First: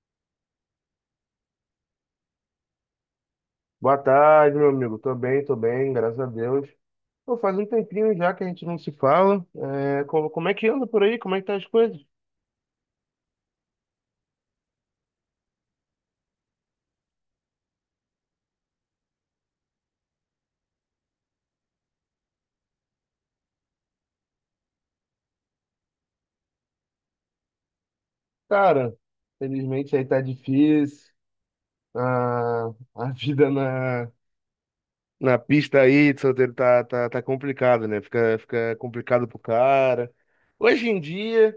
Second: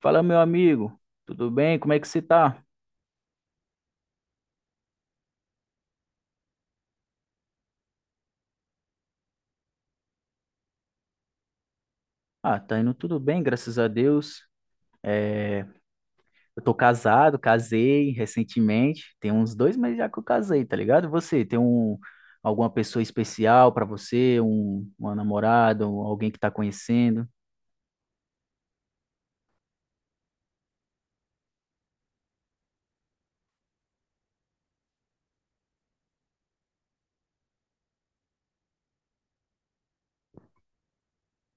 Fala, meu amigo, tudo bem? Como é que você tá? Boa tarde, meu amigo. Tô bem, graças a Deus. Pô, faz um tempinho já que a gente não se fala. Como é que anda por aí? Como é que tá as coisas? Ah, tá indo tudo bem, graças a Deus. Eu tô casado, casei recentemente, tem uns 2 meses já que eu casei, tá ligado? Você tem alguma pessoa especial pra você, uma namorada, alguém que tá conhecendo? Cara, felizmente aí tá difícil. A, a vida na pista aí de solteiro tá complicado, né? Fica complicado pro cara. Hoje em dia.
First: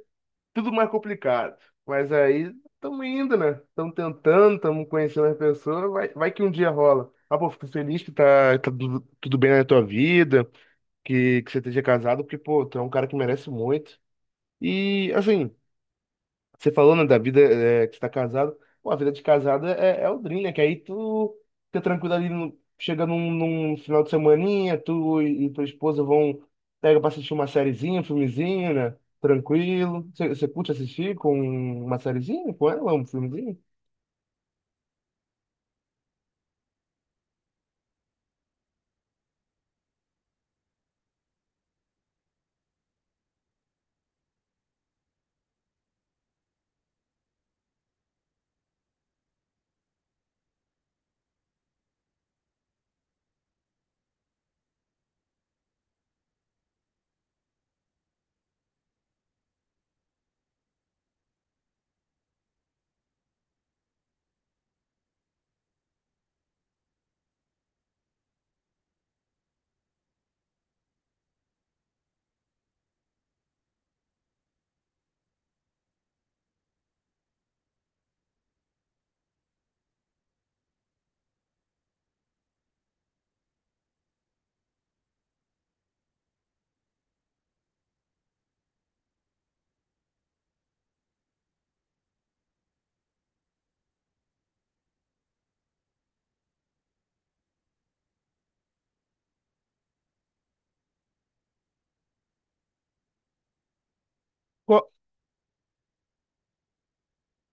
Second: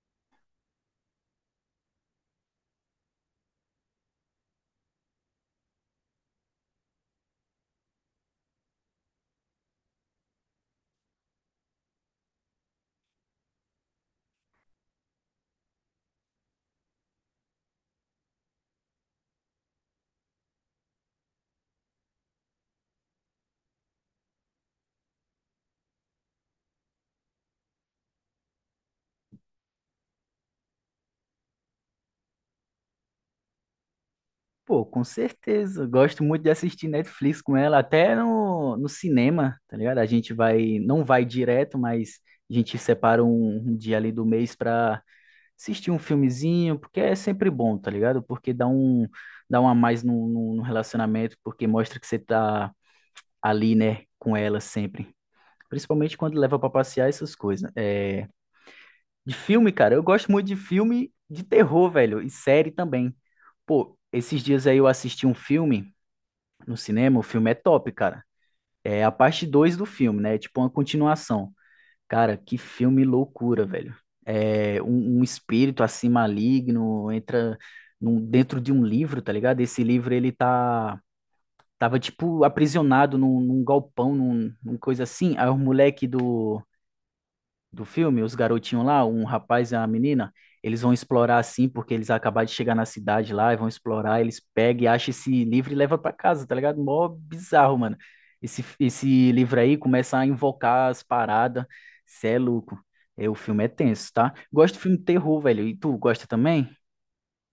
Tudo mais complicado. Mas aí estamos indo, né? Estamos tentando, estamos conhecendo as pessoas, vai que um dia rola. Ah, pô, fico feliz que tá tudo, tudo bem na tua vida, que você esteja casado, porque, pô, tu é um cara que merece muito. E, assim, você falou, né, que você tá casado. Pô, a vida de casado é o dream, né? Que aí tu fica tranquilo ali, chega num final de semaninha, tu e tua esposa vão, pega pra assistir uma sériezinha, um filmezinho, né? Tranquilo. Você curte assistir com uma sériezinha com ela, um filmezinho? Pô, com certeza. Eu gosto muito de assistir Netflix com ela, até no cinema, tá ligado? A gente vai, não vai direto, mas a gente separa um dia ali do mês pra assistir um filmezinho, porque é sempre bom, tá ligado? Porque dá um a mais no relacionamento, porque mostra que você tá ali, né, com ela sempre. Principalmente quando leva pra passear essas coisas, né? É, de filme, cara, eu gosto muito de filme de terror, velho, e série também. Pô, esses dias aí eu assisti um filme no cinema, o filme é top, cara. É a parte 2 do filme, né? É tipo uma continuação. Cara, que filme loucura, velho. É um espírito assim maligno entra dentro de um livro, tá ligado? Esse livro ele tava tipo aprisionado num galpão, num coisa assim. Aí o moleque do filme, os garotinhos lá, um rapaz e uma menina, eles vão explorar assim, porque eles acabaram de chegar na cidade lá e vão explorar, eles pegam e acham esse livro e levam pra casa, tá ligado? Mó bizarro, mano. Esse livro aí começa a invocar as paradas, cê é louco. É, o filme é tenso, tá? Gosto de Qual- filme de terror, velho. E tu gosta também?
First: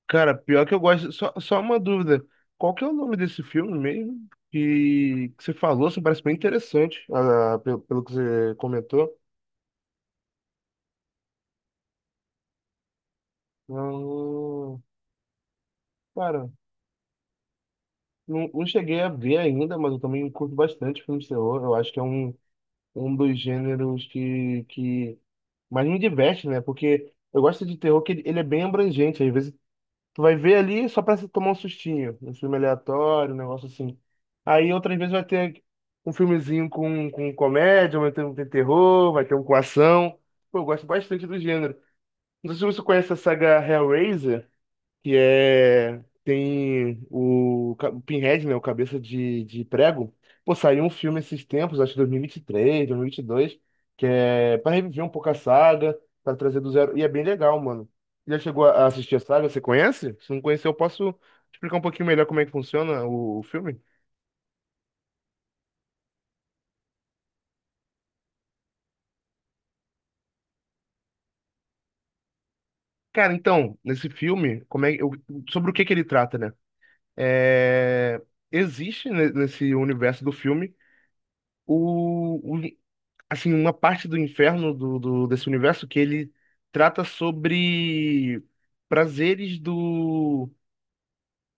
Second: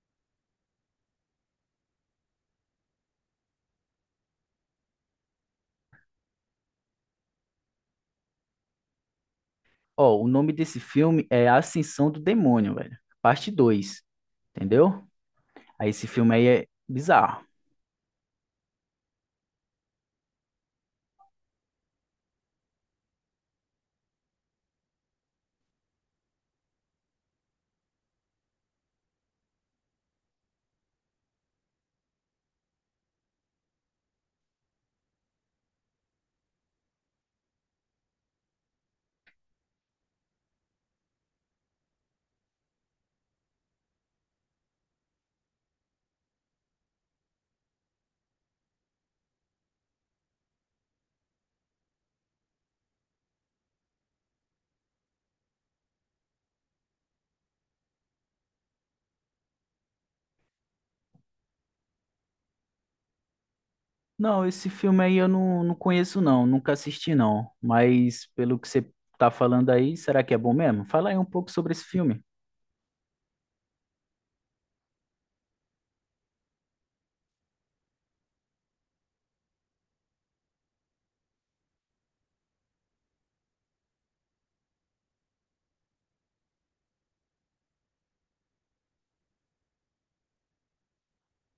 Cara, pior que eu gosto, só uma dúvida. Qual que é o nome desse filme mesmo? Que você falou, assim, parece bem interessante, ah, pelo que você comentou. Ó, o nome desse filme é A Ascensão do Demônio, velho. Parte dois Hum, entendeu? Aí esse filme aí cara. é bizarro. Não cheguei a ver ainda, mas eu também curto bastante filme de terror. Eu acho que é um, um dos gêneros que mais me diverte, né? Porque eu gosto de terror que ele é bem abrangente. Às vezes tu vai ver ali só pra se tomar um sustinho. Um filme aleatório, um negócio assim. Aí outras vezes vai ter um filmezinho com comédia, vai ter um tem terror, vai ter um com ação. Pô, eu gosto bastante do gênero. Não sei se você conhece a saga Hellraiser que é tem o Pinhead, né, o Cabeça de Prego. Pô, saiu um filme esses tempos, acho que 2023, 2022, que é para reviver um pouco a saga, para trazer do zero, e é bem legal, mano. Já chegou a assistir a saga? Você conhece? Se não conhecer, eu posso explicar um pouquinho melhor como é que funciona o filme? Não, esse filme aí eu não conheço não, nunca assisti não, mas pelo que você tá falando aí, será que é bom mesmo? Fala aí um pouco sobre esse filme. Cara, então, nesse filme, sobre o que que ele trata, né? É, existe nesse universo do filme assim, uma parte do inferno desse universo que ele trata sobre prazeres do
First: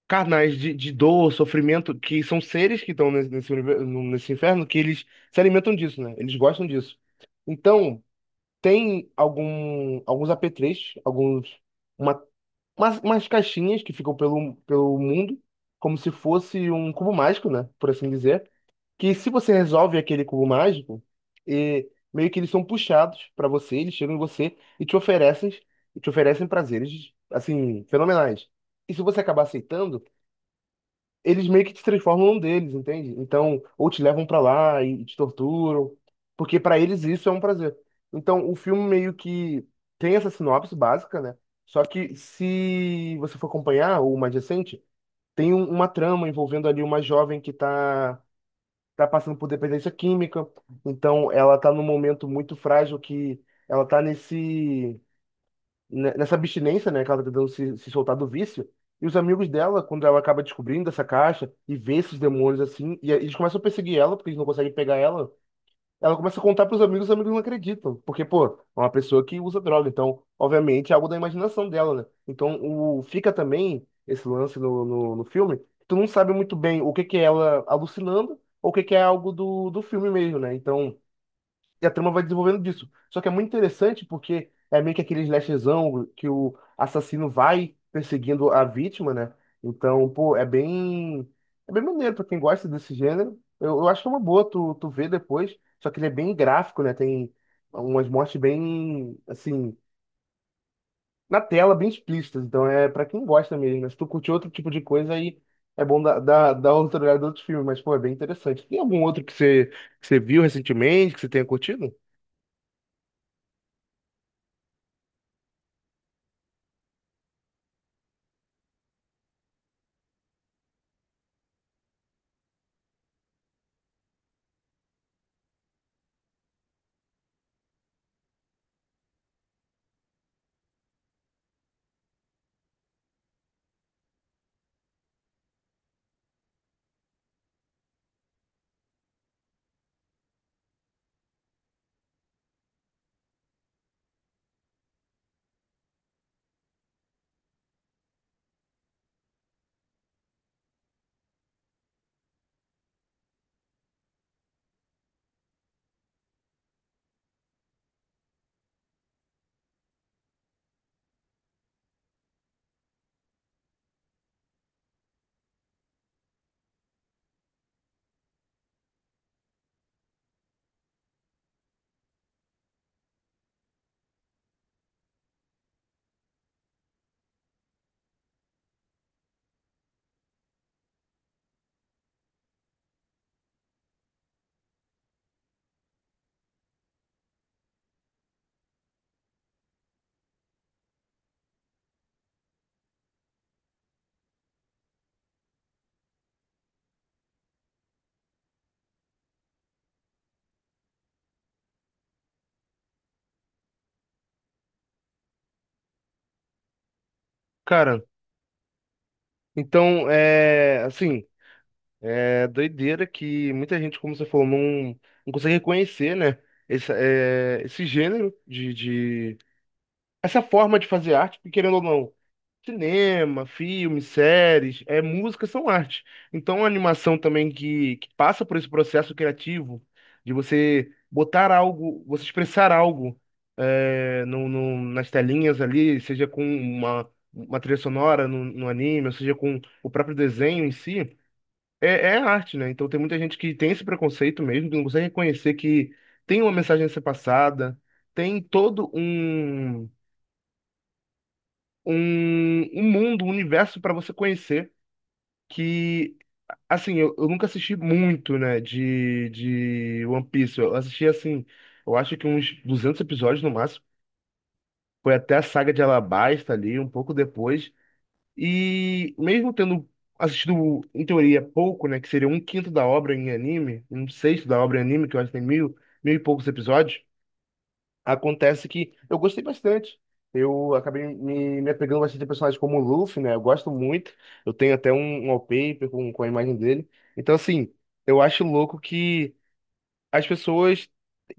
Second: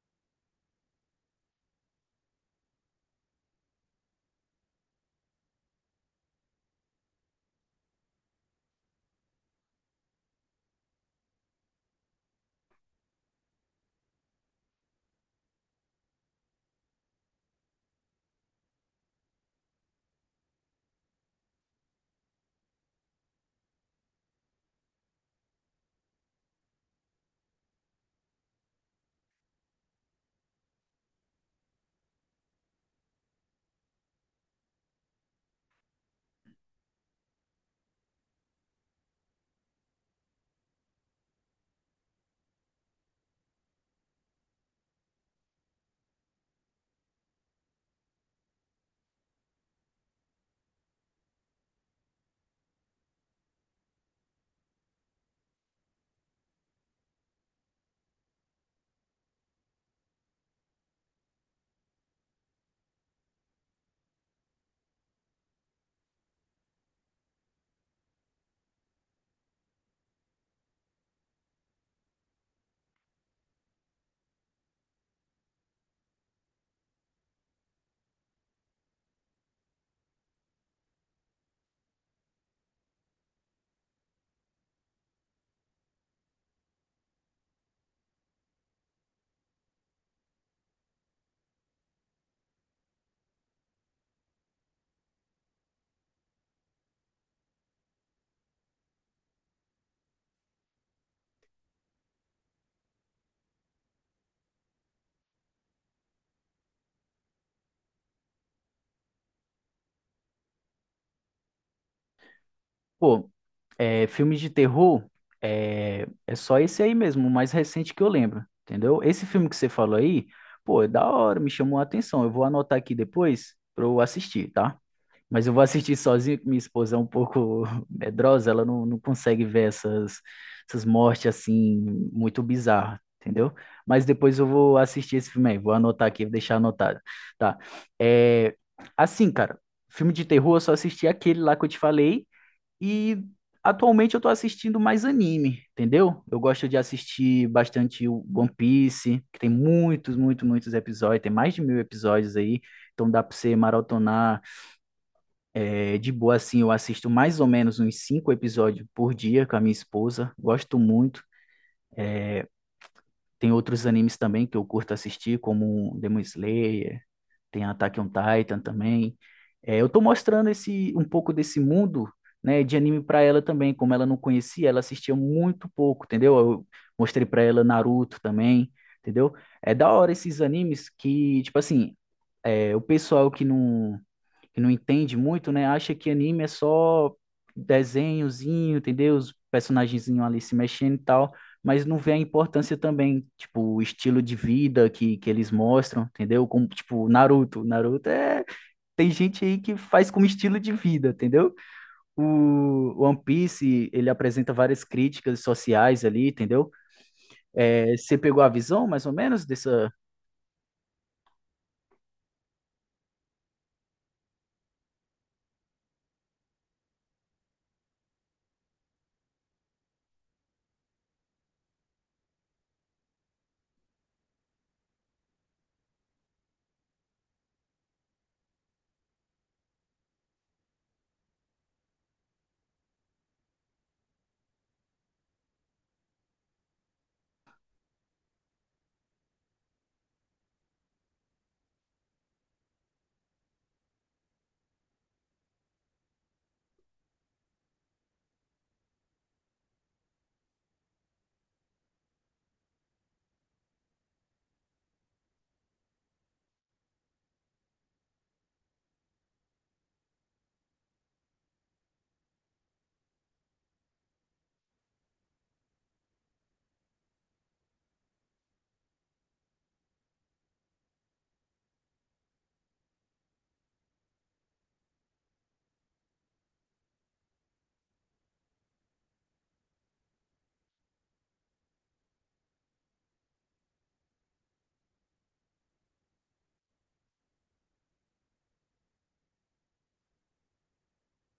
carnais de dor, sofrimento, que são seres que estão nesse, nesse, univer- no- nesse inferno que eles se alimentam disso, né? Eles gostam disso. Então, tem alguns apetrechos, uma, umas caixinhas que ficam pelo mundo, como se fosse um cubo mágico, né? Por assim dizer que se você resolve aquele cubo mágico, e meio que eles são puxados pra você, eles chegam em você e te oferecem prazeres assim fenomenais. E se você acabar aceitando, eles meio que te transformam num deles, entende? Então, ou te levam pra lá e te torturam, porque pra eles isso é um prazer. Então, o filme meio que tem essa sinopse básica, né? Só que se você for acompanhar o mais recente, tem uma trama envolvendo ali uma jovem que tá tá passando por dependência química, então ela tá num momento muito frágil que ela tá nessa abstinência, né, que ela tá tentando se soltar do vício. E os amigos dela, quando ela acaba descobrindo essa caixa e vê esses demônios assim, e eles começam a perseguir ela porque eles não conseguem pegar ela, ela começa a contar pros amigos, os amigos não acreditam. Porque, pô, é uma pessoa que usa droga. Então, obviamente, é algo da imaginação dela, né? Então, fica também esse lance no filme. Que tu não sabe muito bem o que que é ela alucinando ou o que que é algo do filme mesmo, né? Então. E a trama vai desenvolvendo disso. Só que é muito interessante porque é meio que aquele slashzão que o assassino vai perseguindo a vítima, né? Então, pô, é bem. É bem maneiro pra quem gosta desse gênero. Eu acho que é uma boa tu ver depois. Só que ele é bem gráfico, né? Tem umas mortes bem, assim, na tela, bem explícitas. Então é pra quem gosta mesmo, né? Se tu curte outro tipo de coisa, aí é bom dar outra olhada em outros filmes. Mas, pô, é bem interessante. Tem algum outro que você viu recentemente, que você tenha curtido? Pô, filme de terror é só esse aí mesmo, o mais recente que eu lembro, entendeu? Esse filme que você falou aí, pô, é da hora, me chamou a atenção, eu vou anotar aqui depois pra eu assistir, tá? Mas eu vou assistir sozinho, que minha esposa é um pouco medrosa, ela não consegue ver essas mortes assim, muito bizarras, entendeu? Mas depois eu vou assistir esse filme aí, vou anotar aqui, vou deixar anotado. Tá. É, assim, cara, filme de terror eu só assisti aquele lá que eu te falei, e atualmente eu tô assistindo mais anime, entendeu? Eu gosto de assistir bastante o One Piece, que tem muitos, muitos, muitos episódios, tem mais de 1.000 episódios aí, então dá pra você maratonar. É, de boa, assim, eu assisto mais ou menos uns 5 episódios por dia com a minha esposa. Gosto muito. Tem outros animes também que eu curto assistir, como Demon Slayer, tem Attack on Titan também. É, eu tô mostrando um pouco desse mundo, né, de anime para ela também. Como ela não conhecia, ela assistia muito pouco, entendeu? Eu mostrei para ela Naruto também, entendeu? É da hora esses animes que, tipo assim, o pessoal que não entende muito, né, acha que anime é só desenhozinho, entendeu? Os personagenzinhos ali se mexendo e tal, mas não vê a importância também, tipo, o estilo de vida que eles mostram, entendeu? Como, tipo, Naruto. Naruto é... Tem gente aí que faz como estilo de vida, entendeu? O One Piece, ele apresenta várias críticas sociais ali, entendeu? É, Cara. você pegou a visão, mais ou menos, dessa... Então, é, assim, é doideira que muita gente, como você falou, não consegue reconhecer, né, esse gênero essa forma de fazer arte, porque querendo ou não, cinema, filmes, séries, é, música são arte. Então, a animação também que passa por esse processo criativo de você botar algo, você expressar algo é, nas telinhas ali, seja com uma trilha sonora no anime, ou seja com o próprio desenho em si, é, é arte, né? Então, tem muita gente que tem esse preconceito mesmo, que não consegue reconhecer que tem uma mensagem a ser passada, tem todo um mundo, um universo pra você conhecer que, assim, eu nunca assisti muito, né, de One Piece. Eu assisti, assim, eu acho que uns 200 episódios no máximo. Foi até a saga de Alabasta ali, um pouco depois. E mesmo tendo assistido, em teoria, pouco, né, que seria um quinto da obra em anime, um sexto da obra em anime, que eu acho que tem mil e poucos episódios. Acontece que eu gostei bastante. Eu acabei me apegando bastante a personagens como o Luffy, né? Eu gosto muito. Eu tenho até um wallpaper com a imagem dele. Então, assim, eu acho louco que as pessoas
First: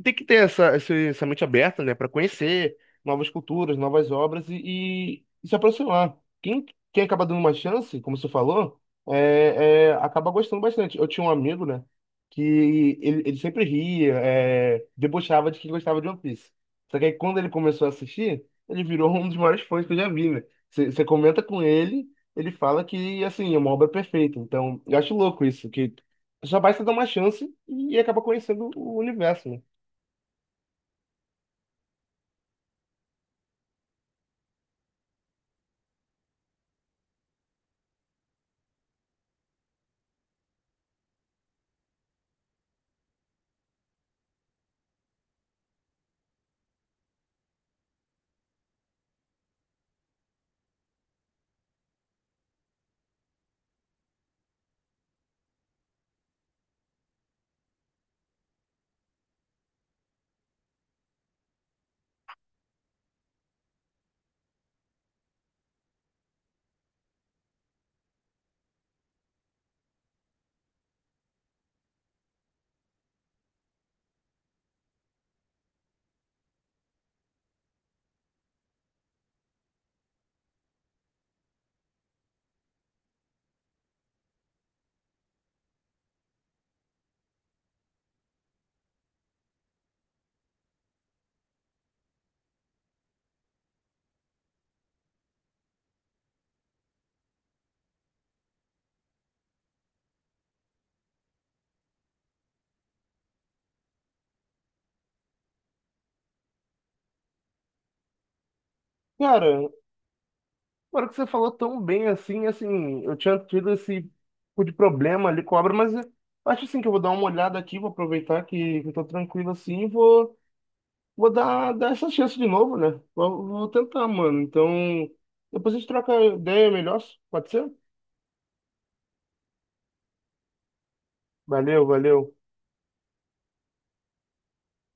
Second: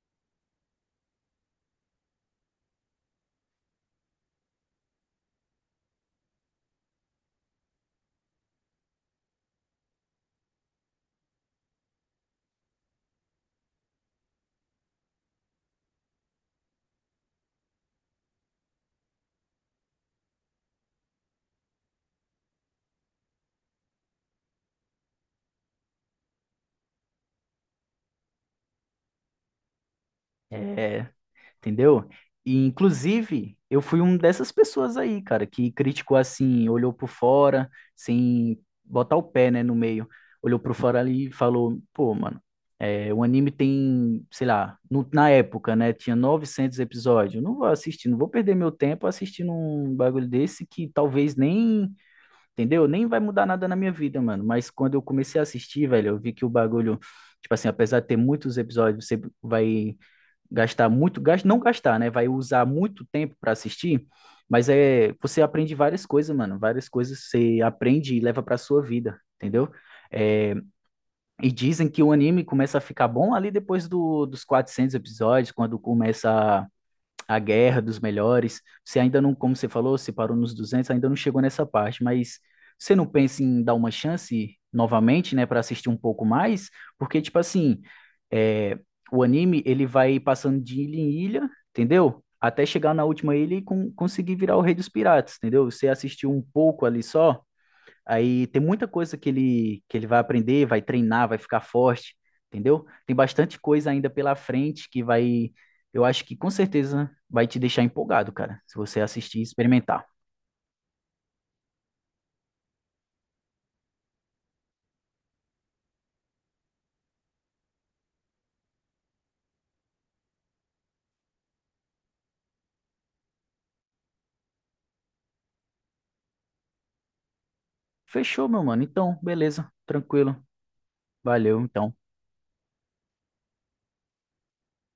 têm que ter essa mente aberta, né, para conhecer novas culturas, novas obras e se aproximar. Quem, quem acaba dando uma chance, como você falou, acaba gostando bastante. Eu tinha um amigo, né, que ele sempre ria, é, debochava de que gostava de One Piece. Só que aí, quando ele começou a assistir, ele virou um dos maiores fãs que eu já vi, né? Você comenta com ele, ele fala que, assim, é uma obra perfeita. Então, eu acho louco isso, que já basta dar uma chance e acaba conhecendo o universo, né? é, entendeu? E, inclusive, eu fui um dessas pessoas aí, cara, que criticou assim, olhou por fora, sem botar o pé, né, no meio. Olhou por fora ali e falou, pô, mano, o anime tem, sei lá, na época, né, tinha 900 episódios. Eu não vou assistir, não vou perder meu tempo assistindo um bagulho desse que talvez nem, entendeu? Nem vai mudar nada na minha vida, mano. Mas quando eu comecei a assistir, velho, eu vi que o bagulho, tipo assim, apesar de ter muitos episódios, você vai gastar muito, não gastar, né? Vai usar muito tempo para assistir, mas você aprende várias coisas, mano, várias coisas você aprende e leva para sua vida, entendeu? É, e dizem que o anime começa a ficar bom ali depois dos 400 episódios, quando começa a guerra dos melhores. Você ainda não, como você falou, você parou nos 200, ainda não chegou nessa parte, mas você não pensa em dar uma chance novamente, né, para assistir um pouco mais? Porque, tipo assim, é, o anime, ele vai passando de ilha em ilha, entendeu? Até chegar na última ilha e conseguir virar o Rei dos Piratas, entendeu? Você assistiu um pouco ali só, aí tem muita coisa que ele vai aprender, vai treinar, vai ficar forte, entendeu? Tem bastante coisa ainda pela frente que vai, eu acho que com certeza vai te deixar empolgado, cara, se você assistir e Cara, experimentar. agora que você falou tão bem assim, eu tinha tido esse tipo de problema ali com a obra, mas eu acho assim que eu vou dar uma olhada aqui, vou aproveitar que eu tô tranquilo assim, vou dar essa chance de novo, né? Vou tentar, mano. Então, depois a gente troca ideia melhor, pode ser? Fechou, meu mano. Então, beleza, tranquilo. Valeu, Valeu, então. valeu.